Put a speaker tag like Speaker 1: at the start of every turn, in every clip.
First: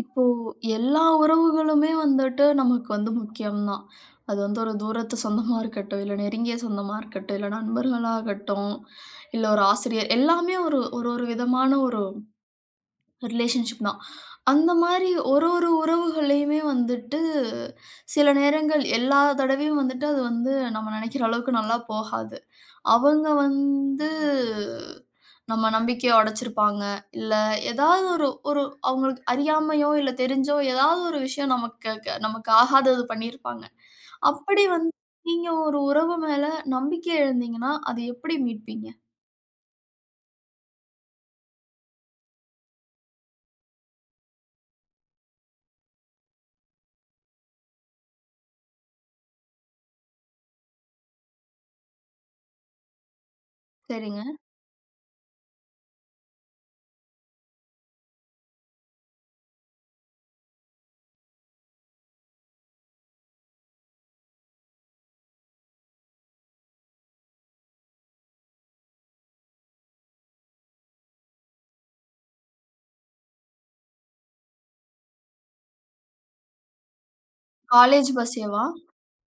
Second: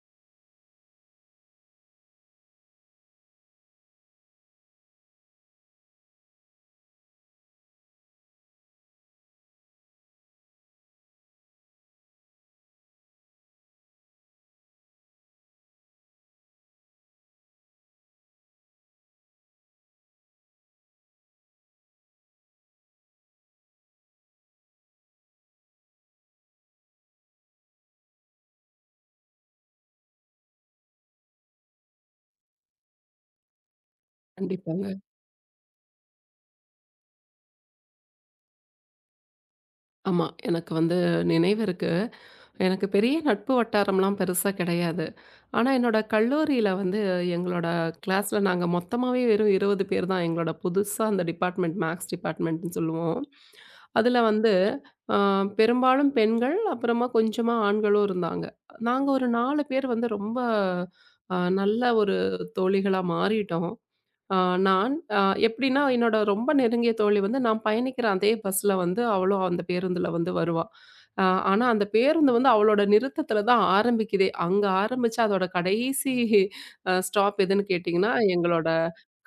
Speaker 1: இப்போ எல்லா உறவுகளுமே வந்துட்டு நமக்கு வந்து முக்கியம் தான். அது வந்து ஒரு தூரத்து சொந்தமா இருக்கட்டும், இல்ல நெருங்கிய சொந்தமா இருக்கட்டும், இல்ல நண்பர்களாகட்டும், இல்ல ஒரு ஆசிரியர் எல்லாமே ஒரு ஒரு ஒரு விதமான ஒரு ரிலேஷன்ஷிப் தான். அந்த மாரி ஒரு ஒரு உறவுகளையுமே வந்துட்டு சில நேரங்கள் எல்லா தடவையும் வந்துட்டு அது வந்து நம்ம நெனைக்கிற அளவுக்கு நல்லா போகாது. அவங்க வந்து நம்ம நம்பிக்கைய உடைச்சிருப்பாங்க. இல்ல ஏதாவது ஒரு ஒரு அவங்களுக்கு அறியாமையோ, இல்ல தெரிஞ்சோ ஏதாவது ஒரு விஷயம் நமக்கு ஆகாதது பண்ணியிருப்பாங்க. அப்படி
Speaker 2: கண்டிப்பாங்க.
Speaker 1: வந்து நீங்க ஒரு உறவு மேல நம்பிக்கை இழந்தீங்கன்னா, அது எப்படி மீட்பீங்க?
Speaker 2: ஆமா. எனக்கு வந்து நினைவு இருக்கு. எனக்கு பெரிய நட்பு வட்டாரம்லாம் பெருசா கிடையாது. ஆனா என்னோட கல்லூரியில வந்து எங்களோட கிளாஸ்ல நாங்க மொத்தமாவே வெறும் 20 பேர் தான். எங்களோட புதுசா அந்த டிபார்ட்மெண்ட் மேக்ஸ் டிபார்ட்மெண்ட்ன்னு சொல்லுவோம். அதுல
Speaker 1: சரிங்க.
Speaker 2: வந்து அ பெரும்பாலும் பெண்கள், அப்புறமா கொஞ்சமா ஆண்களும் இருந்தாங்க. நாங்க ஒரு 4 பேர் வந்து ரொம்ப நல்ல ஒரு தோழிகளா மாறிட்டோம். ஆ நான் எப்படின்னா, என்னோட ரொம்ப நெருங்கிய தோழி வந்து நான் பயணிக்கிற அதே பஸ்ல வந்து அவளும் அந்த பேருந்துல வந்து வருவா. அ ஆனா அந்த பேருந்து வந்து அவளோட நிறுத்தத்துல தான் ஆரம்பிக்குதே. அங்க ஆரம்பிச்சு அதோட கடைசி ஸ்டாப் எதுன்னு
Speaker 1: காலேஜ்
Speaker 2: கேட்டீங்கன்னா,
Speaker 1: பஸ்ஸேவா?
Speaker 2: எங்களோட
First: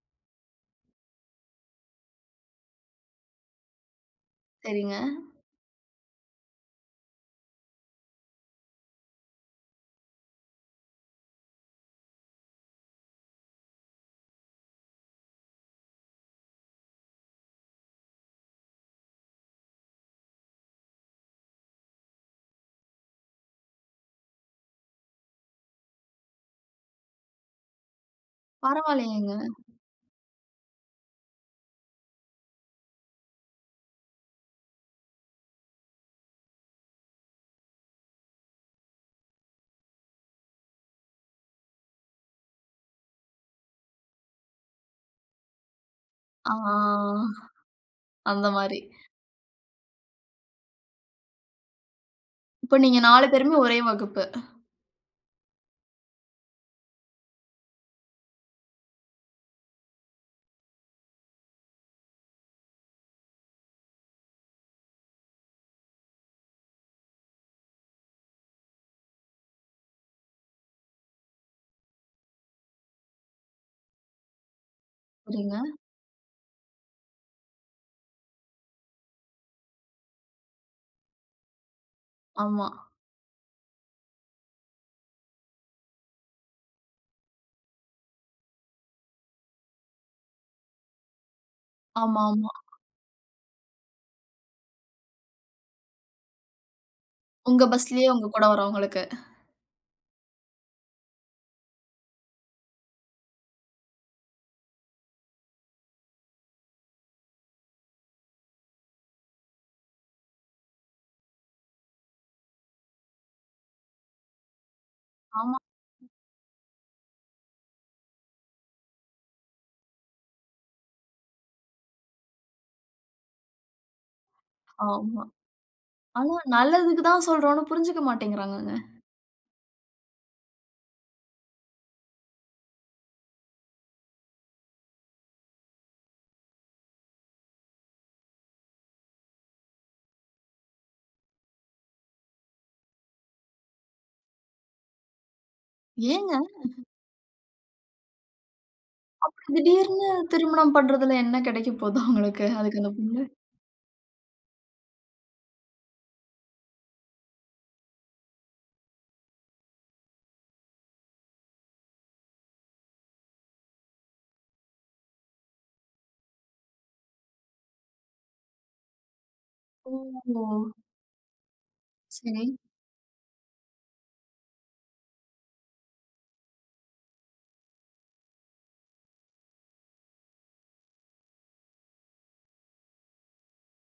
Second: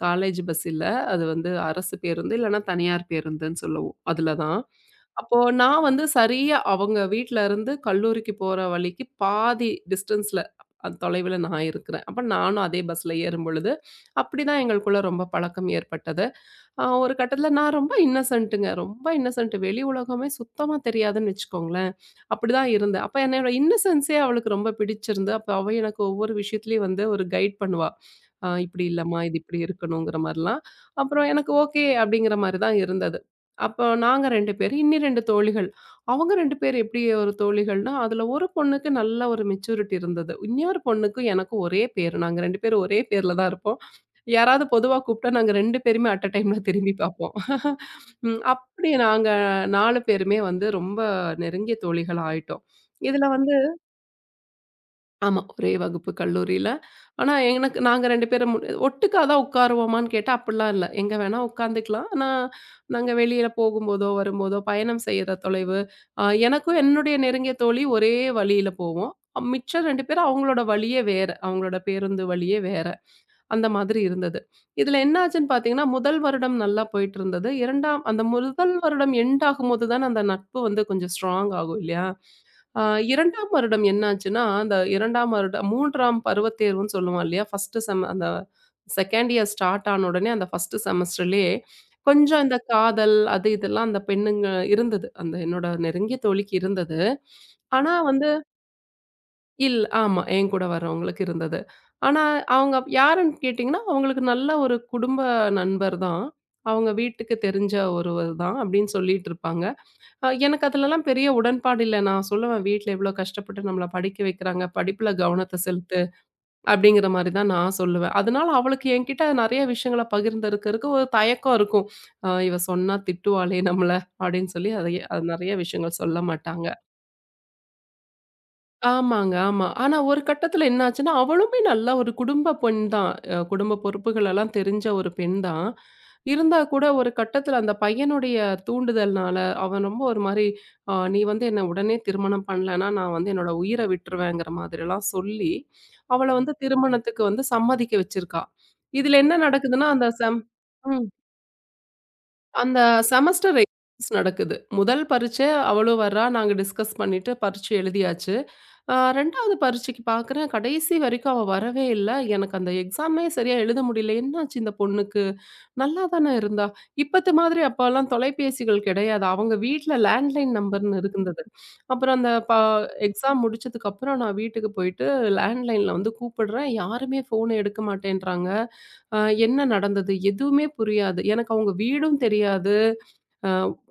Speaker 2: காலேஜ் பஸ் இல்ல. அது வந்து அரசு பேருந்து, இல்லன்னா தனியார் பேருந்துன்னு சொல்லுவோம். அதுல தான்.
Speaker 1: சரிங்க.
Speaker 2: அப்போ நான் வந்து சரியா அவங்க வீட்ல இருந்து கல்லூரிக்கு போற வழிக்கு பாதி டிஸ்டன்ஸ்ல தொலைவுல நான் இருக்கிறேன். அப்ப நானும் அதே பஸ்ல ஏறும்பொழுது, அப்படிதான் எங்களுக்குள்ள ரொம்ப பழக்கம் ஏற்பட்டது. ஒரு கட்டத்தில நான் ரொம்ப இன்னசென்ட்டுங்க. ரொம்ப இன்னசென்ட். வெளி உலகமே சுத்தமா தெரியாதுன்னு வச்சுக்கோங்களேன். அப்படிதான் இருந்தேன். அப்ப என்னோட இன்னசென்ஸே அவளுக்கு ரொம்ப பிடிச்சிருந்து, அப்ப அவ எனக்கு ஒவ்வொரு விஷயத்துலயும் வந்து ஒரு கைட் பண்ணுவா. "இப்படி இல்லம்மா, இது
Speaker 1: பரவாயில்லையேங்க.
Speaker 2: இப்படி இருக்கணுங்கிற மாரிலாம்." அப்புறம் எனக்கு ஓகே அப்படிங்கிற மாரி தான் இருந்தது. அப்போ நாங்க 2 பேரு, இன்னி 2 தோழிகள். அவங்க 2 பேர் எப்படி ஒரு தோழிகள்னா, அதுல ஒரு பொண்ணுக்கு நல்ல ஒரு மெச்சூரிட்டி இருந்தது. இன்னொரு பொண்ணுக்கும் எனக்கும் ஒரே பேரு. நாங்க 2 பேரும் ஒரே பேர்ல தான் இருப்போம். யாராவது பொதுவா கூப்பிட்டா நாங்க 2 பேருமே அட் அ டைம்ல திரும்பி
Speaker 1: ஆ,
Speaker 2: பார்ப்போம். ம்.
Speaker 1: அந்த மாரி.
Speaker 2: அப்படி நாங்க 4 பேருமே வந்து ரொம்ப நெருங்கிய தோழிகள் ஆயிட்டோம்.
Speaker 1: இப்ப நீங்க
Speaker 2: இதுல
Speaker 1: 4
Speaker 2: வந்து
Speaker 1: பேருமே ஒரே வகுப்பு.
Speaker 2: ஆமா. ஒரே வகுப்பு கல்லூரியில. ஆனா எனக்கு நாங்க 2 பேரும் ஒட்டுக்கா தான் உட்காருவோமான்னு கேட்டா அப்படிலாம் இல்ல. எங்க வேணா உட்காந்துக்கலாம். ஆனா நாங்க வெளியில போகும்போதோ, வரும்போதோ பயணம் செய்யற தொலைவு. எனக்கும் என்னுடைய நெருங்கிய தோழி ஒரே வழியில போவோம். மிச்சம் 2 பேரும் அவங்களோட வழியே வேற. அவங்களோட பேருந்து வழியே வேற. அந்த மாதிரி இருந்தது. இதுல என்ன ஆச்சுன்னு
Speaker 1: சரிங்க.
Speaker 2: பார்த்தீங்கன்னா, முதல் வருடம் நல்லா போயிட்டுருந்தது. 2ஆம் அந்த முதல் வருடம் எண்ட் ஆகும்போது தான அந்த நட்பு வந்து கொஞ்சம் ஸ்ட்ராங் ஆகும் இல்லையா?
Speaker 1: ஆமா.
Speaker 2: அ 2ஆம் வருடம் என்ன ஆச்சுன்னா, அந்த 2ஆம் வருடம் 3ஆம் பருவத் தேர்வுன்னு சொல்லுவோம் இல்லையா? ஃபர்ஸ்ட்டு செம் அந்த 2ண்ட் இயர் ஸ்டார்ட் ஆன உடனே அந்த ஃபர்ஸ்ட்டு செமஸ்டர்லயே கொஞ்சம்
Speaker 1: ஆமாமா.
Speaker 2: இந்த காதல் அது இதெல்லாம் அந்த பெண்ணுங்க இருந்தது. அந்த என்னோட நெருங்கிய தோழிக்கு இருந்தது.
Speaker 1: உங்க
Speaker 2: ஆனா
Speaker 1: பஸ்லயே உங்க
Speaker 2: வந்து
Speaker 1: கூட வரவங்களுக்கு.
Speaker 2: ஆமா. என் கூட வரவங்களுக்கு இருந்தது. ஆனா, அவங்க யாருன்னு கேட்டீங்கன்னா, அவங்களுக்கு நல்ல ஒரு குடும்ப நண்பர் தான். அவங்க வீட்டுக்கு தெரிஞ்ச ஒருவர் தான் அப்படின்னு சொல்லிட்டு இருப்பாங்க. எனக்கு அதுலலாம் பெரிய உடன்பாடு இல்ல. நான் சொல்லுவேன், "வீட்ல எவ்வளோ கஷ்டப்பட்டு நம்மள படிக்க வைக்கிறாங்க. படிப்புல
Speaker 1: ஆமா,
Speaker 2: கவனத்த செலுத்து." அப்படிங்கிற மாரி தான் நான் சொல்லுவேன். அதனால அவளுக்கு என்கிட்ட நெறைய விஷயங்கள பகிர்ந்தருக்கறக்கு ஒரு தயக்கம் இருக்கும். இவ சொன்னா திட்டுவாளே நம்மள" அப்படின்னு சொல்லி அதைய
Speaker 1: ஆமா.
Speaker 2: அது நெறைய விஷயங்கள் சொல்ல
Speaker 1: ஆனா
Speaker 2: மாட்டாங்க.
Speaker 1: நல்லதுக்கு தான் சொல்றோம்னு புரிஞ்சுக்க மாட்டேங்கிறாங்கங்க.
Speaker 2: ஆமாங்க, ஆமா. ஆனா ஒரு கட்டத்தில என்ன ஆச்சுன்னா, அவளுமே நல்லா ஒரு குடும்ப பெண் தான். குடும்ப பொறுப்புகளெல்லாம் தெரிஞ்ச ஒரு பெண் தான். இருந்தா கூட ஒரு கட்டத்தில அந்த பையனுடைய தூண்டுதல்னால, அவன் ரொம்ப ஒரு மாரி, நீ வந்து என்ன உடனே திருமணம் பண்ணலன்னா, நான் வந்து என்னோட உயிர விட்டுருவேங்கிற" மாதிரிலாம் சொல்லி, அவள
Speaker 1: ஏங்க?
Speaker 2: வந்து திருமணத்துக்கு வந்து சம்மதிக்க வச்சிருக்கா. இதில என்ன நடக்குதுன்னா, அந்த
Speaker 1: திடீர்னு திருமணம்
Speaker 2: ம்.
Speaker 1: பண்றதுல என்ன கிடைக்க போகுது அவங்களுக்கு?
Speaker 2: அந்த
Speaker 1: அதுக்கு அந்த பொண்ணு.
Speaker 2: செமஸ்டர் எக்ஸாம்ஸ் நடக்குது. முதல் பரீட்சை அவளும் வர்றா. நாங்க டிஸ்கஸ் பண்ணிட்டு பரீட்சை எழுதியாச்சு. 2வது பரீட்சைக்கு பார்க்குறேன், கடைசி வரைக்கும் அவ வரவே இல்ல. எனக்கு அந்த எக்ஸாமே சரியா எழுத முடியல. என்னாச்சு இந்த பொண்ணுக்கு? நல்லா தானே இருந்தா. இப்பத்த மாதிரி அப்பலாம் தொலைபேசிகள் கிடையாது. அவங்க வீட்ல
Speaker 1: ஓ!
Speaker 2: லேண்ட்லைன் நம்பர்ன்னு இருந்தது. அப்புறம் அந்த
Speaker 1: சரி.
Speaker 2: எக்ஸாம் முடிச்சதுக்கப்புறம் நான் வீட்டுக்கு போயிட்டு லேண்ட்லைன்ல வந்து கூப்பிடுறேன். யாருமே ஃபோன எடுக்க மாட்டேன்றாங்க. அ என்ன நடந்தது? எதுவுமே புரியாது. எனக்கு அவங்க வீடும் தெரியாது. அ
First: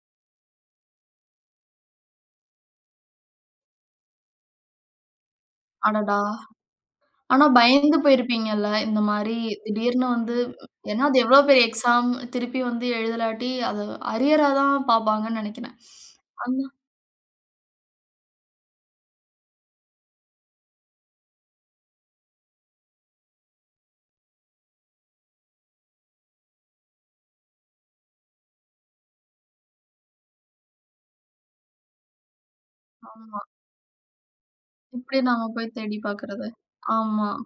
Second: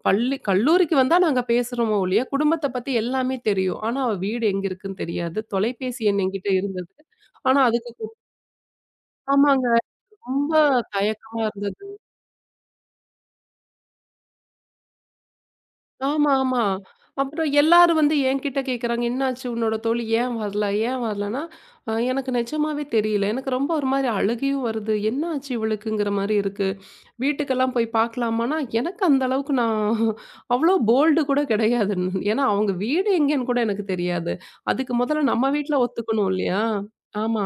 Speaker 2: பள்ளி கல்லூரிக்கு வந்தா நாங்க பேசுறோமோ ஒழிய, குடும்பத்த பத்தி எல்லாமே தெரியும். ஆனா, அவ வீடு எங்க இருக்குன்னு தெரியாது. தொலைபேசி
Speaker 1: அடடா!
Speaker 2: எண் என்கிட்ட இருந்தது.
Speaker 1: ஆனா
Speaker 2: ஆனா,
Speaker 1: பயந்து
Speaker 2: அதுக்கு
Speaker 1: போயிருப்பீங்கல்ல? இந்த மாரி
Speaker 2: ஆமாங்க.
Speaker 1: திடீர்னு வந்து
Speaker 2: ரொம்ப
Speaker 1: ஏன்னா அது எவ்வளோ
Speaker 2: தயக்கமா
Speaker 1: பெரிய
Speaker 2: இருந்தது.
Speaker 1: எக்ஸாம் திருப்பி வந்து எழுதலாட்டி அது அரியரா தான் பார்ப்பாங்கன்னு நெனைக்கிறேன்.
Speaker 2: ஆமா,
Speaker 1: அந்த
Speaker 2: ஆமா. அப்புறம் எல்லாரும் வந்து என்கிட்ட கேட்குறாங்க, "என்னாச்சு உன்னோட தோழி ஏன் வரல? ஏன் வரலன்னா?" எனக்கு நிஜமாவே தெரியல. எனக்கு ரொம்ப ஒரு மாரி அழுகையும் வருது. என்னாச்சு இவளுக்குங்கிற மாரி இருக்கு. வீட்டுக்கெல்லாம் போய் பார்க்கலாமான்னா, எனக்கு அந்த அளவுக்கு நான் அவ்வளோ போல்டு கூட கிடையாது. ஏன்னா அவங்க வீடு
Speaker 1: ஆமா.
Speaker 2: எங்கேன்னு கூட எனக்கு தெரியாது. அதுக்கு
Speaker 1: எப்படி
Speaker 2: முதல்ல
Speaker 1: நாம
Speaker 2: நம்ம
Speaker 1: போய்
Speaker 2: வீட்ல
Speaker 1: தேடி
Speaker 2: ஒத்துக்கணும்
Speaker 1: பார்க்கறது?
Speaker 2: இல்லையா?
Speaker 1: ஆமா.
Speaker 2: ஆமா.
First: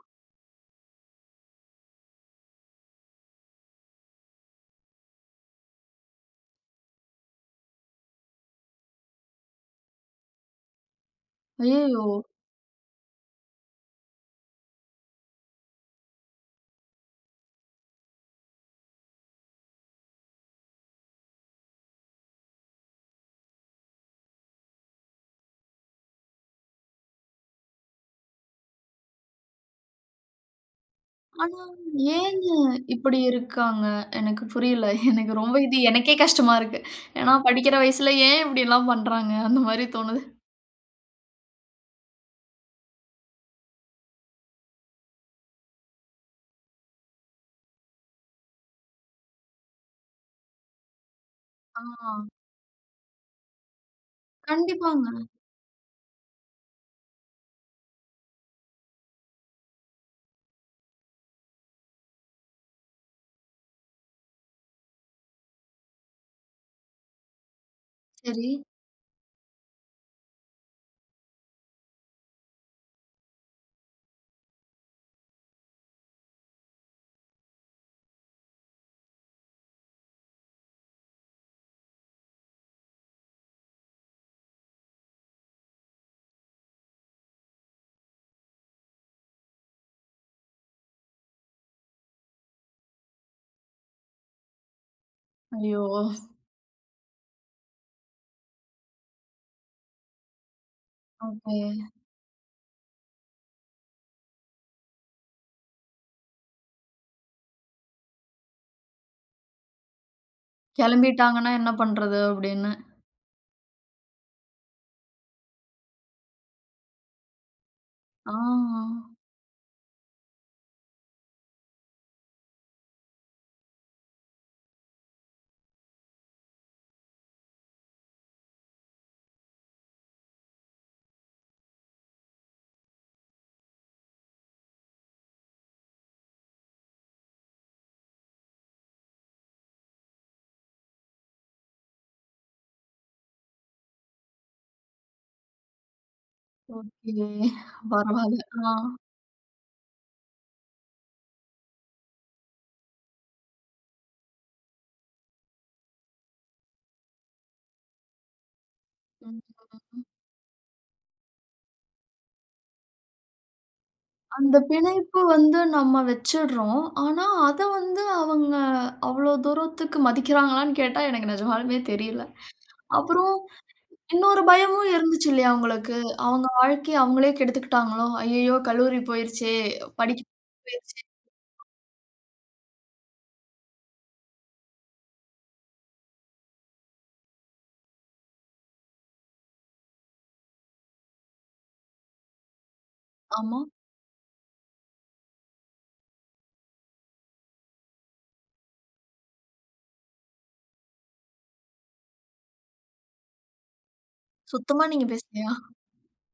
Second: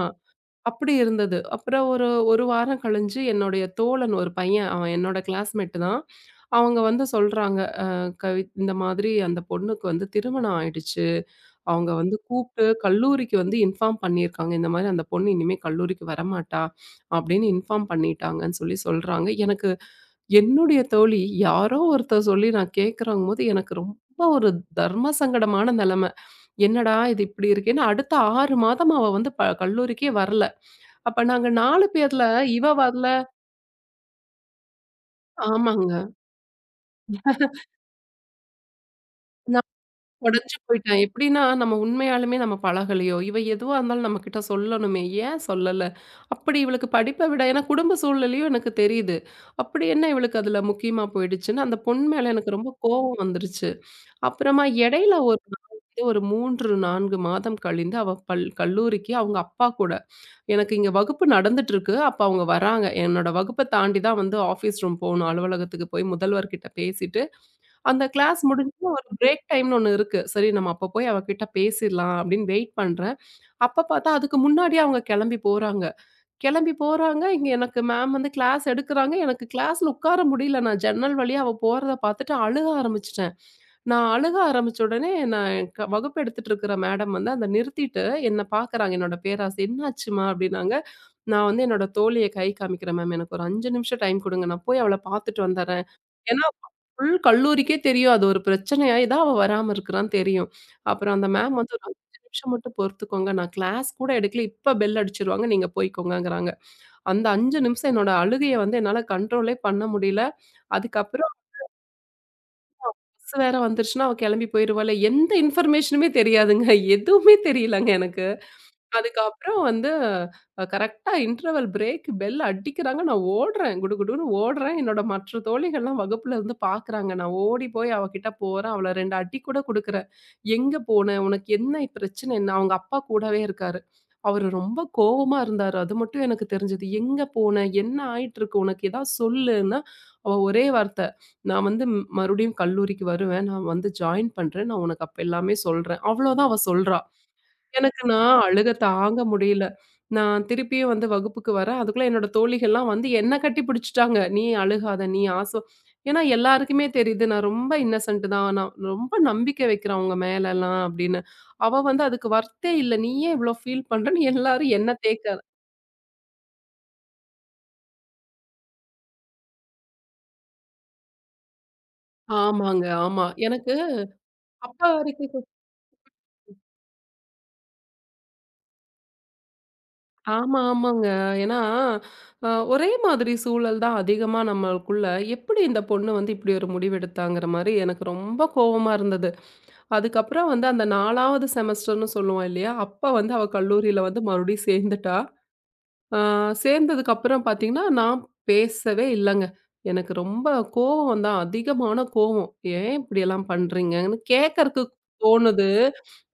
Speaker 2: அப்படி இருந்தது. அப்புறம் ஒரு 1 வாரம் கழிஞ்சு என்னுடைய தோழன் ஒரு பையன், அவன் என்னோட கிளாஸ்மேட் தான். அவங்க வந்து சொல்றாங்க, கவி இந்த மாதிரி அந்த பொண்ணுக்கு வந்து திருமணம் ஆயிடுச்சு. அவங்க
Speaker 1: ஐயயோ!
Speaker 2: வந்து கூப்ட்டு கல்லூரிக்கு வந்து இன்ஃபார்ம் பண்ணியிருக்காங்க. இந்த மாரி அந்த பொண்ணு இனிமே கல்லூரிக்கு வரமாட்டா, அப்படின்னு இன்ஃபார்ம் பண்ணிட்டாங்கன்னு சொல்லி சொல்றாங்க. எனக்கு என்னுடைய தோழி யாரோ ஒருத்தர் சொல்லி நான் கேட்கிறங்கும்போது எனக்கு ரொம்ப ஒரு தர்ம சங்கடமான நெலைம. என்னடா இது இப்படி இருக்கேன்னு அடுத்த 6 மாதம் அவ வந்து கல்லூரிக்கே வரல. அப்ப நாங்க
Speaker 1: ஆனா,
Speaker 2: 4 பேர்ல
Speaker 1: ஏங்க
Speaker 2: இவ வரல
Speaker 1: இப்படி இருக்காங்க? எனக்கு புரியல. எனக்கு ரொம்ப இது
Speaker 2: ஆமாங்க.
Speaker 1: எனக்கே கஷ்டமா இருக்கு. ஏன்னா படிக்கிற வயசுல ஏன் இப்படிலாம் பண்றாங்க? அந்த
Speaker 2: நான்
Speaker 1: மாரி தோணுது.
Speaker 2: உடைஞ்சு போயிட்டேன். எப்படின்னா, நம்ம உண்மையாலுமே நம்ம பழகலையோ, இவ எதுவா இருந்தாலும் நம்மகிட்ட சொல்லணுமே, ஏன் சொல்லல? அப்படி இவளுக்கு படிப்ப விட ஏன்னா குடும்ப சூழ்நிலையும் எனக்கு தெரியுது. அப்படி என்ன இவளுக்கு அதுல முக்கியமா போயிடுச்சுன்னு, அந்த
Speaker 1: ஆ,
Speaker 2: பொண்ணு மேல எனக்கு ரொம்ப கோவம் வந்துருச்சு. அப்புறமா
Speaker 1: கண்டிப்பாங்க.
Speaker 2: இடையில ஒரு நாள் வந்து ஒரு 3, 4 மாதம் கழிந்து அவ கல்லூரிக்கு அவங்க அப்பா கூட எனக்கு இங்க வகுப்பு நடந்துட்டு இருக்கு. அப்ப அவங்க வராங்க. என்னோட வகுப்ப தாண்டி தான் வந்து ஆஃபீஸ் ரூம் போணும். அலுவலகத்துக்கு போய் முதல்வர்கிட்ட பேசிட்டு அந்த கிளாஸ்
Speaker 1: சரி.
Speaker 2: முடிஞ்சு ஒரு பிரேக் டைம்னு ஒண்ணு இருக்கு. சரி நம்ம அப்ப போய் அவ கிட்ட பேசிர்லாம் அப்படின்னு வெயிட் பண்றேன். அப்ப பார்த்தா அதுக்கு முன்னாடியே அவங்க கெளம்பி போறாங்க. கெளம்பி போறாங்க. இங்க எனக்கு மேம் வந்து கிளாஸ் எடுக்குறாங்க. எனக்கு கிளாஸ்ல உட்கார முடியல. நான் ஜன்னல் வழியா அவ போறத பார்த்துட்டு அழுக ஆரம்பிச்சுட்டேன். நான் அழுக ஆரம்பிச்ச உடனே நான் என் வகுப்பு எடுத்துட்டு இருக்கிற மேடம் வந்து அத நிறுத்திட்டு என்ன பார்க்குறாங்க. என்னோட பேராசை. "என்னாச்சும்மா?" அப்படின்னாங்க. நான் வந்து என்னோட தோழிய கை காமிக்கிறேன் மேம். எனக்கு ஒரு 5 நிமிஷம் டைம் குடுங்க. நான் போய் அவள பார்த்துட்டு
Speaker 1: ஐயோ!
Speaker 2: வந்துர்றேன். ஏன்னா, ஃபுல் கல்லூரிக்கே தெரியும். அது ஒரு பிரச்சனையாயி தான் அவ வராம இருக்கிறான்னு தெரியும். அப்புறம் அந்த மேம்
Speaker 1: ஓகே.
Speaker 2: வந்து ஒரு 5 நிமிஷம் மட்டும் பொறுத்துக்கோங்க. நான் கிளாஸ் கூட எடுக்கல. இப்ப பெல் அடிச்சிருவாங்க. நீங்க போய்க்கோங்கங்கிறாங்க. அந்த 5 நிமிஷம் என்னோட அழுகைய வந்து என்னால கண்ட்ரோலே பண்ண முடியல. அதுக்கப்புறம்
Speaker 1: கெளம்பிட்டாங்கன்னா என்ன பண்றது? அப்படின்னு.
Speaker 2: பஸ் வேற வந்துருச்சுன்னா, அவ கிளம்பி போயிருவாளே! எந்த இன்ஃபர்மேஷனுமே தெரியாதுங்க. எதுவுமே தெரியலங்க எனக்கு.
Speaker 1: ஆ,
Speaker 2: அதுக்கப்புறம் வந்து கரெக்ட்டா இன்டர்வல் பிரேக் பெல் அடிக்கிறாங்க. நான் ஓடுறேன். குடு குடுன்னு ஓடுறேன். என்னோட மற்ற தோழிகள்லாம் வகுப்புல இருந்து பார்க்குறாங்க. நான் ஓடி போய் அவ கிட்ட போறேன். அவள 2 அடி கூட குடுக்குறேன். "எங்க போன? உனக்கு என்ன பிரச்சனை என்ன?" அவங்க அப்பா கூடவே இருக்காரு. அவரு ரொம்ப கோவமா இருந்தாரு. அது மட்டும் எனக்கு தெரிஞ்சது. "எங்க போன? என்ன ஆயிட்டுருக்கு உனக்கு? ஏதாவது சொல்லுன்னா" அவ ஒரே வார்த்தை, "நான் வந்து மறுபடியும் கல்லூரிக்கு வருவேன். நான் வந்து ஜாயின் பண்றேன். நான் உனக்கு அப்ப எல்லாமே சொல்றேன்." அவ்வளோதான் அவ சொல்றா.
Speaker 1: ஓகே.
Speaker 2: எனக்கு நான்
Speaker 1: பரவால்ல.
Speaker 2: அழுக
Speaker 1: ஆ.
Speaker 2: தாங்க முடியல. நான் திருப்பியும் வந்து வகுப்புக்கு வரேன். அதுக்குள்ள என்னோட தோழிகள்லாம் வந்து என்ன கட்டி பிடிச்சுட்டாங்க. "நீ அழுகாத, நீ ஆசோ." ஏன்னா எல்லாருக்குமே தெரியுது. நான் ரொம்ப இன்னசென்ட் தான். நான் ரொம்ப
Speaker 1: ம்.
Speaker 2: நம்பிக்கை வைக்கிறேன் அவங்க மேலலாம் அப்படின்னு. அவ வந்து அதுக்கு வொர்த்தே இல்ல. "நீ ஏன் இவ்ளோ ஃபீல் பண்றன்னு?"
Speaker 1: அந்த
Speaker 2: எல்லாரும் என்ன
Speaker 1: பிணைப்பு
Speaker 2: தேக்க
Speaker 1: வந்து நம்ம வச்சுடுறோம். ஆனா, அத வந்து அவங்க அவ்ளோ தூரத்துக்கு மதிக்கிறாங்களான்னு கேட்டா, எனக்கு நிஜமாலுமே தெரியல.
Speaker 2: ஆமாங்க. ஆமா.
Speaker 1: அப்புறம்
Speaker 2: எனக்கு
Speaker 1: இன்னொரு
Speaker 2: அப்ப
Speaker 1: பயமும் இருந்துச்சு
Speaker 2: வரைக்கும் கு
Speaker 1: இல்லையா உங்களுக்கு? அவங்க வாழ்க்கைய அவங்களே கெடுத்துக்கிட்டாங்களோ! ஐயய்யோ! கல்லூரி போயிருச்சே! படிக்க
Speaker 2: ஆமா,
Speaker 1: போயிருச்சே!
Speaker 2: ஆமாங்க. ஏன்னா ஒரே மாதிரி சூழல் தான் அதிகமா நம்மளுக்குள்ள. எப்படி இந்த பொண்ணு வந்து இப்படி ஒரு முடிவெடுத்தாங்கிற மாரி எனக்கு ரொம்ப கோவமா இருந்தது. அதுக்கப்புறம் வந்து அந்த 4வது செமஸ்டர்ன்னு சொல்லுவோம் இல்லையா? அப்ப வந்து அவ
Speaker 1: ஆமா.
Speaker 2: கல்லூரியில வந்து மறுபடியும் சேர்ந்துட்டா. ஆ சேர்ந்ததுக்கு அப்புறம் பார்த்தீங்கன்னா, நான் பேசவே இல்லங்க. எனக்கு ரொம்ப கோவம் தான். அதிகமான கோவம். "ஏன் இப்படியெல்லாம் பண்றீங்கன்னு?" கேட்கறக்கு
Speaker 1: சுத்தமா நீங்க பேசலையா?
Speaker 2: தோணுது.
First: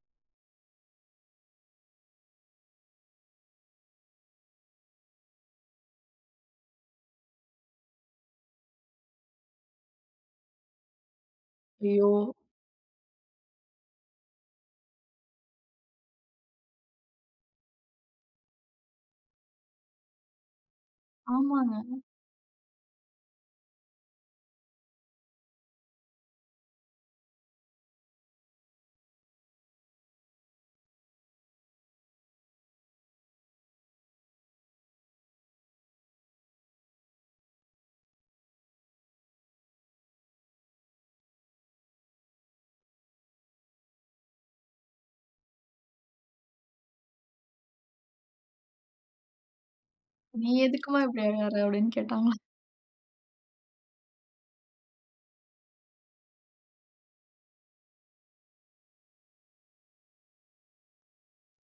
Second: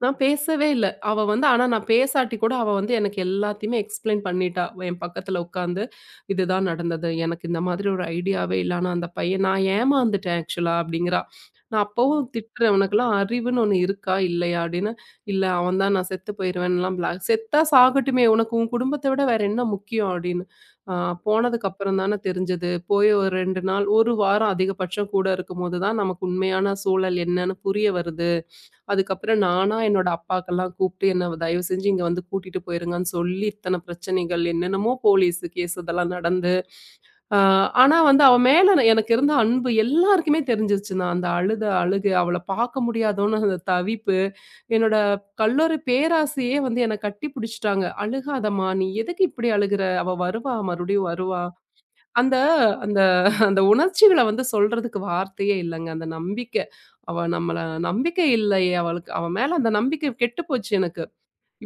Speaker 2: நான் பேசவே இல்ல. அவ வந்து ஆனா நான் பேசாட்டி கூட அவ வந்து எனக்கு எல்லாத்தையுமே எக்ஸ்ப்ளைன் பண்ணிட்டா. என் பக்கத்துல உட்காந்து, "இதுதான் நடந்தது. எனக்கு இந்த மாதிரி ஒரு ஐடியாவே இல்ல. ஆனா அந்த பையன் நான் ஏமாந்துட்டேன் ஆக்சுவலா," அப்படிங்கிறா. நான்
Speaker 1: ஐயோ!
Speaker 2: அப்பவும் திட்டுறேன், "உனக்கெல்லாம் அறிவுன்னு ஒண்ணு இருக்கா? இல்லையா?" அப்படின்னு. இல்ல அவன் தான் நான் செத்து போயிருவேன்லாம் பிளா. செத்தா சாகட்டுமே! உனக்கு உன் குடும்பத்த விட வேற என்ன முக்கியம்? அப்படின்னு. ஆ போனதுக்கு
Speaker 1: ஆமாங்க.
Speaker 2: அப்புறம் தானே தெரிஞ்சது. போய் ஒரு 2 நாள், 1 வாரம் அதிகபட்சம் கூட இருக்கும்போது தான் நமக்கு உண்மையான சூழல் என்னன்னு புரிய வருது. அதுக்கப்புறம் நானா என்னோட அப்பாக்கெல்லாம் கூப்பிட்டு என்ன தயவு செஞ்சு இங்க வந்து கூட்டிட்டு போயிருங்கன்னு சொல்லி இத்தன பிரச்சனைகள் என்னென்னமோ போலீஸு கேஸ் இதெல்லாம் நடந்து ஆ, ஆனா வந்து அவ மேல எனக்கு இருந்த அன்பு எல்லாருக்குமே தெரிஞ்சிருச்சுங்க. அந்த அழுத அழுகை, அவள பார்க்க முடியாதோன்னு அந்த தவிப்பு, என்னோட கல்லூரி பேராசிரியே வந்து என்ன கட்டி பிடிச்சுட்டாங்க. "அழுகாதம்மா! நீ எதுக்கு இப்படி அழுகுற? அவ
Speaker 1: "நீ
Speaker 2: வருவா,
Speaker 1: எதுக்கும்மா
Speaker 2: மறுபடியும்
Speaker 1: இப்படி
Speaker 2: வருவா."
Speaker 1: அழுகுற?" அப்படின்னு
Speaker 2: அந்த
Speaker 1: கேட்டாங்களா?
Speaker 2: அந்த அந்த உணர்ச்சிகள வந்து சொல்றதுக்கு வார்த்தையே இல்லங்க. அந்த நம்பிக்கை. அவ நம்மள நம்பிக்கை இல்லையே அவளுக்கு. அவ மேல அந்த நம்பிக்கை கெட்டு போச்சு எனக்கு.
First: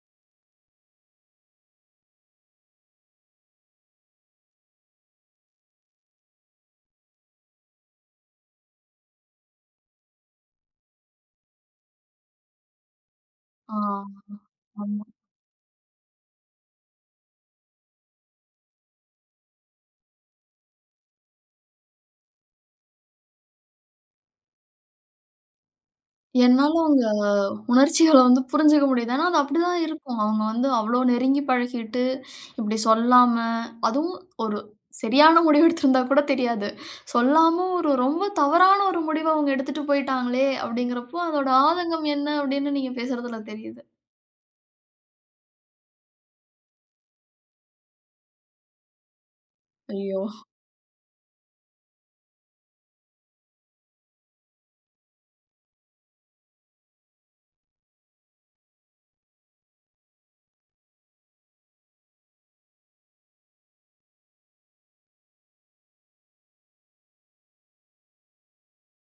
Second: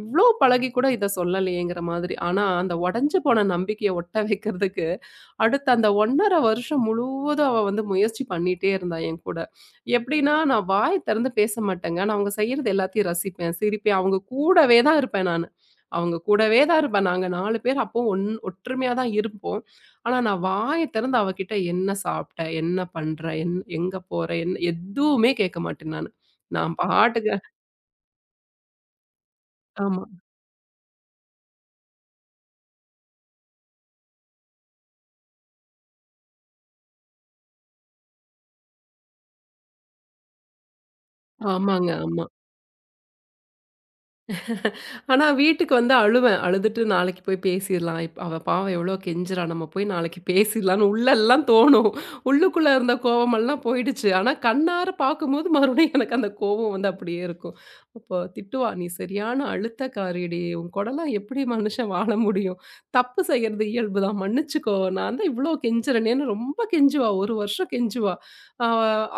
Speaker 2: இவ்ளோ பழகி கூட இத சொல்லலையேங்கிற மாதிரி. ஆனா அந்த உடைஞ்சு போன நம்பிக்கைய ஒட்ட வைக்கிறதுக்கு அடுத்த அந்த 1 1/2 வருஷம் முழுவதும் அவ வந்து முயற்சி பண்ணிட்டே இருந்தா என் கூட. எப்படின்னா, நான் வாய் திறந்து பேச மாட்டேங்க. நான் அவங்க செய்றது எல்லாத்தையும் ரசிப்பேன்,
Speaker 1: ஆ.
Speaker 2: சிரிப்பேன். அவங்க கூடவே தான்
Speaker 1: ஆமா.
Speaker 2: இருப்பேன் நானு. அவங்க கூடவே தான் இருப்பேன். நாங்க 4 பேர் அப்போ ஒற்றுமையா தான் இருப்போம். ஆனா, நான் வாய திறந்து அவகிட்ட "என்ன சாப்பிட்ட? என்ன பண்ற? என் எங்க போற?" என் எதுவுமே கேட்க மாட்டேன் நானு.
Speaker 1: என்னால
Speaker 2: நான்
Speaker 1: உங்க
Speaker 2: பாட்டுக்கு
Speaker 1: உணர்ச்சிகள வந்து புரிஞ்சுக்க முடியுது. ஆனா, அது அப்படிதான்
Speaker 2: ஆமா.
Speaker 1: இருக்கும். அவங்க வந்து அவ்ளோ நெருங்கி பழகிட்டு, இப்படி சொல்லாம, அதுவும் ஒரு சரியான முடிவு எடுத்திருந்தா கூட தெரியாது. சொல்லாம ஒரு ரொம்ப தவறான ஒரு முடிவ அவங்க எடுத்துட்டு போயிட்டாங்களே! அப்படிங்கிறப்போ, அதோட
Speaker 2: ஆமாங்க.
Speaker 1: ஆதங்கம்
Speaker 2: ஆமா.
Speaker 1: என்ன அப்படின்னு நீங்க பேசுறதுல தெரியுது.
Speaker 2: ஆனா, வீட்டுக்கு வந்து அழுவேன். அழுதுட்டு நாளைக்கு போய் பேசிர்லாம். அவ பாவம் எவ்வளோ கெஞ்சுறா! நம்ம போய் நாளைக்கு
Speaker 1: ஐயோ!
Speaker 2: பேசிர்லான்னு உள்ளலாம் தோணும். உள்ளுக்குள்ள இருந்த கோவமெல்லாம் போயிடுச்சு. ஆனா, கண்ணார பார்க்கும்போது மறுபடியும் எனக்கு அந்த கோவம் வந்து அப்படியே இருக்கும். அப்போ திட்டுவா, "நீ சரியான அழுத்தக்காரிடி. உன் கூடலாம் எப்படி மனுஷன் வாழ முடியும்? தப்பு செய்யறது இயல்பு தான். மன்னிச்சுக்கோ. நான் தான் இவ்ளோ கெஞ்சுறனேன்னு," ரொம்ப கெஞ்சுவா. 1 வருஷம் கெஞ்சுவா. அ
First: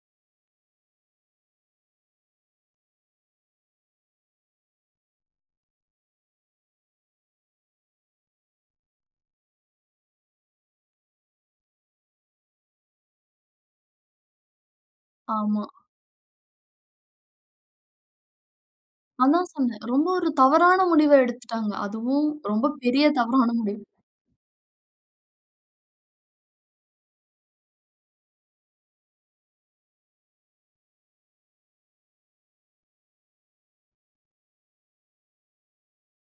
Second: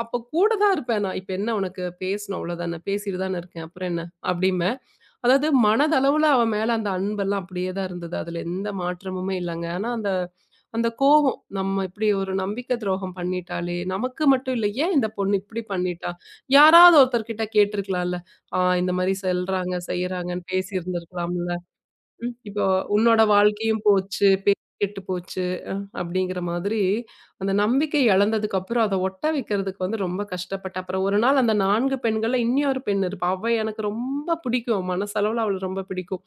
Speaker 2: அப்போ கூட தான் இருப்பேன் நான். "இப்ப என்ன உனக்கு பேசணும் அவ்வளோதானே. பேசிட்டு தானே இருக்கேன். அப்புறம் என்ன?" அப்படிம்பேன். அதாவது மனதளவுல அவன் மேல அந்த அன்பெல்லாம் அப்படியே தான் இருந்தது. அதுல எந்த மாற்றமுமே இல்லங்க. ஆனா அந்த அந்த கோவம், நம்ம இப்படி ஒரு நம்பிக்கை துரோகம் பண்ணிட்டாளே! நமக்கு மட்டும் இல்ல. ஏன் இந்த பொண்ணு இப்படி
Speaker 1: ஆமா.
Speaker 2: பண்ணிட்டா? யாராவது ஒருத்தர்கிட்ட கேட்டுருக்கலாம்ல. இந்த மாரி
Speaker 1: அதான்
Speaker 2: செல்றாங்க,
Speaker 1: சொன்னேன். ரொம்ப ஒரு
Speaker 2: செய்றாங்கன்னு
Speaker 1: தவறான முடிவ
Speaker 2: பேசியிருந்திருக்கலாம்ல.
Speaker 1: எடுத்துட்டாங்க. அதுவும்
Speaker 2: ம். இப்போ
Speaker 1: ரொம்ப பெரிய
Speaker 2: உன்னோட
Speaker 1: தவறான
Speaker 2: வாழ்க்கையும்
Speaker 1: முடிவு.
Speaker 2: போச்சு. பேர் கெட்டு போச்சு. அப்படிங்கிற மாதிரி அந்த நம்பிக்கை இழந்ததுக்கு அப்புறம் அத ஒட்ட வைக்கிறதுக்கு வந்து ரொம்ப கஷ்டப்பட்டேன். அப்புறம் ஒரு நாள் அந்த 4 பெண்கள்ல இன்னியொரு பெண் இருப்பா. அவ எனக்கு ரொம்ப பிடிக்கும். மனசளவுல அவள ரொம்ப பிடிக்கும்.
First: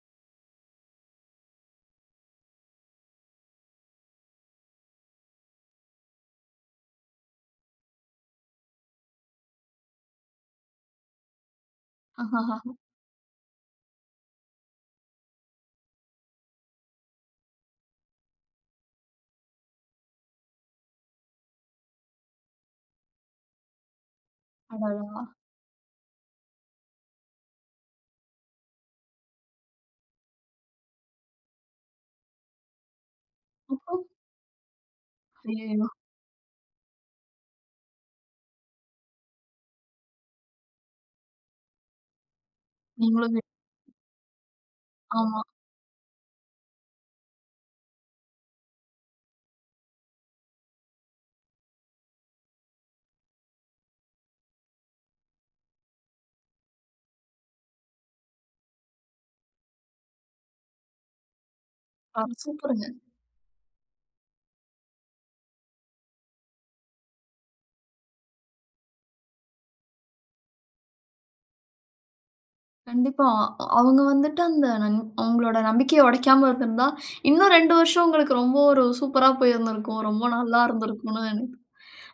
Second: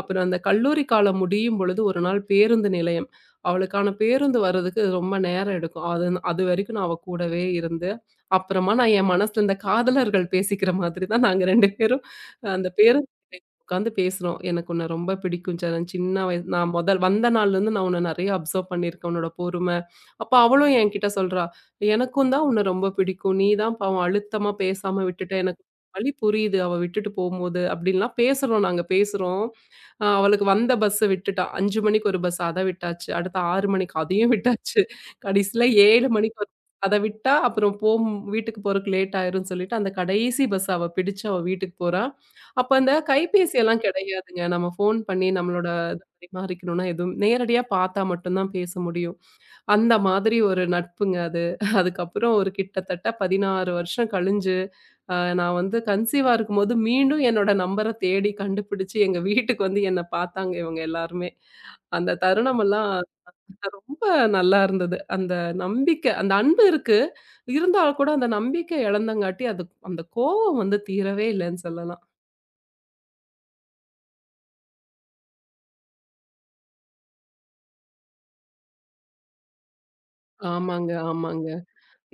Speaker 2: அப்புறம் அந்த கல்லூரி காலம் முடியும் பொழுது ஒரு நாள் பேருந்து நிலையம். அவளுக்கான பேருந்து வர்றதுக்கு ரொம்ப நேரம் எடுக்கும். அது அதுவரைக்கும் நான் அவ கூடவே இருந்து, அப்புறமா நான் என் மனசுல இந்த காதலர்கள் பேசிக்கிற மாதிரி தான் நாங்க 2 பேரும் அந்த பேருந்து உட்காந்து பேசுறோம். "எனக்கு உன்ன ரொம்ப பிடிக்கும் சரண். நான் சின்ன வயசு நான் முதல் வந்த நாள்லேருந்து நான் உன்ன நெறைய அப்சர்வ் பண்ணியிருக்கேன். உன்னோட பொறுமை." அப்ப அவளும் என்கிட்ட சொல்றா, "எனக்கும் தான் உன்ன ரொம்ப பிடிக்கும். நீ தான் பாவம் அழுத்தமா பேசாம
Speaker 1: அடடா!
Speaker 2: விட்டுட்ட. எனக்கு வலி புரியுது அவ விட்டுட்டு போம்போது." அப்படின்லாம் பேசுறோம் நாங்க பேசுறோம். அவளுக்கு வந்த பஸ்ஸ விட்டுட்டா. 5 மணிக்கு ஒரு பஸ் அத விட்டாச்சு. அடுத்து 6 மணிக்கு
Speaker 1: அப்புறம்
Speaker 2: அதையும் விட்டாச்சு. கடைசியில
Speaker 1: ஐயய்யோ!
Speaker 2: 7 மணிக்கு ஒரு அத விட்டா, அப்புறம் வீட்டுக்கு போறதுக்கு லேட் ஆயிரும்னு சொல்லிட்டு, அந்த கடைசி பஸ் அவ பிடிச்சு அவ வீட்டுக்கு போறா. அப்ப அந்த
Speaker 1: நீங்களும் வி
Speaker 2: கைபேசி எல்லாம் கிடையாதுங்க. நம்ம ஃபோன் பண்ணி
Speaker 1: ஆமா.
Speaker 2: நம்மளோட இத பரிமாறிக்கணும்னா, எதுவும் நேரடியா பார்த்தா மட்டும் தான் பேச முடியும். அந்த மாதிரி ஒரு நட்புங்க அது. அதுக்கப்புறம் ஒரு கிட்டத்தட்ட 16 வருஷம் கழிஞ்சு, அ நான் வந்து கன்சீவா இருக்கும்போது மீண்டும் என்னோட நம்பர தேடி கண்டுபிடிச்சு, எங்க வீட்டுக்கு வந்து என்ன பார்த்தாங்க இவங்க எல்லாருமே. அந்த
Speaker 1: அ சூப்பருங்க.
Speaker 2: தருணமெல்லாம் ரொம்ப நல்லா இருந்தது. அந்த நம்பிக்கை அந்த அன்பு இருக்கு. இருந்தா கூட அந்த நம்பிக்கை இழந்தங்காட்டி, அது அந்த கோவம் வந்து தீரவே இல்லன்னு சொல்லலாம்.
Speaker 1: கண்டிப்பா. அ அவங்க வந்துட்டு அந்த நன் அவங்களோட நம்பிக்கைய உடைக்காம இருந்திருந்தா, இன்னும் 2 வருஷம் உங்களுக்கு ரொம்ப ஒரு சூப்பரா போயிருந்திருக்கும். ரொம்ப நல்லா
Speaker 2: ஆமாங்க,
Speaker 1: இருந்திருக்கும்னு
Speaker 2: ஆமாங்க.
Speaker 1: நினைக்கிறேன்.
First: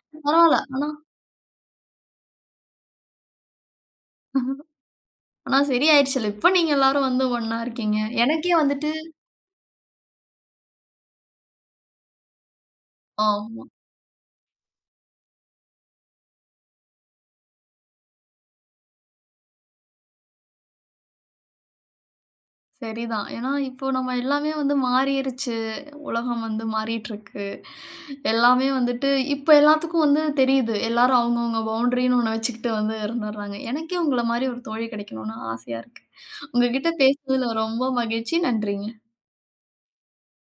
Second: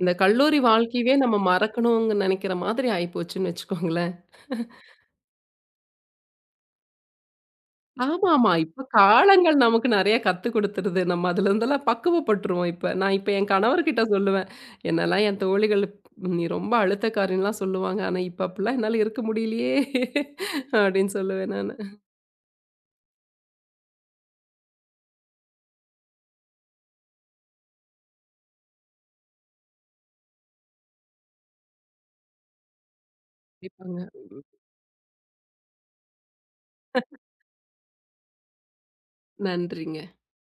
Speaker 2: இந்த
Speaker 1: பரவால்ல.
Speaker 2: கல்லூரி
Speaker 1: ஆனா
Speaker 2: வாழ்க்கையவே நம்ம மறக்கணும்னு நெனைக்கிற மாதிரி ஆயிப்போச்சுன்னு வச்சுக்கோங்களேன்.
Speaker 1: ஆனா சரியாயிருச்சுல்ல. இப்ப நீங்க எல்லாரும் வந்து ஒண்ணா இருக்கீங்க.
Speaker 2: ஆமாமா.
Speaker 1: எனக்கே
Speaker 2: இப்ப
Speaker 1: வந்துட்டு
Speaker 2: காலங்கள் நமக்கு நெறைய கத்து குடுத்துருது. நம்ம அதுலருந்தெல்லாம் பக்குவப்பட்டுருவோம் இப்ப. நான் இப்ப என்
Speaker 1: ஆமா.
Speaker 2: கணவர்கிட்ட சொல்லுவேன். என்னெல்லாம் என் தோழிகள் "நீ ரொம்ப அழுத்தக்காரின்லாம்" சொல்லுவாங்க. ஆனா, இப்ப அப்படிலாம் என்னால இருக்க முடியலையே அப்படின்னு சொல்லுவேன் நானு.
Speaker 1: சரிதான். ஏன்னா இப்போ நம்ம எல்லாமே வந்து மாறிருச்சு. உலகம் வந்து மாறிட்டுருக்கு. எல்லாமே வந்துட்டு இப்ப எல்லாத்துக்கும் வந்து தெரியுது. எல்லாரும் அவங்கவங்க பவுண்டரின்னு ஒண்ணு வச்சுக்கிட்டு வந்து இருந்துர்றாங்க. எனக்கே
Speaker 2: கண்டிப்பாங்க.
Speaker 1: உங்கள மாரி ஒரு தோழி கிடைக்கணும்னு ஆசையா இருக்கு. உங்ககிட்ட பேசுனதுல ரொம்ப மகிழ்ச்சி. நன்றிங்க.
Speaker 2: நன்றிங்க.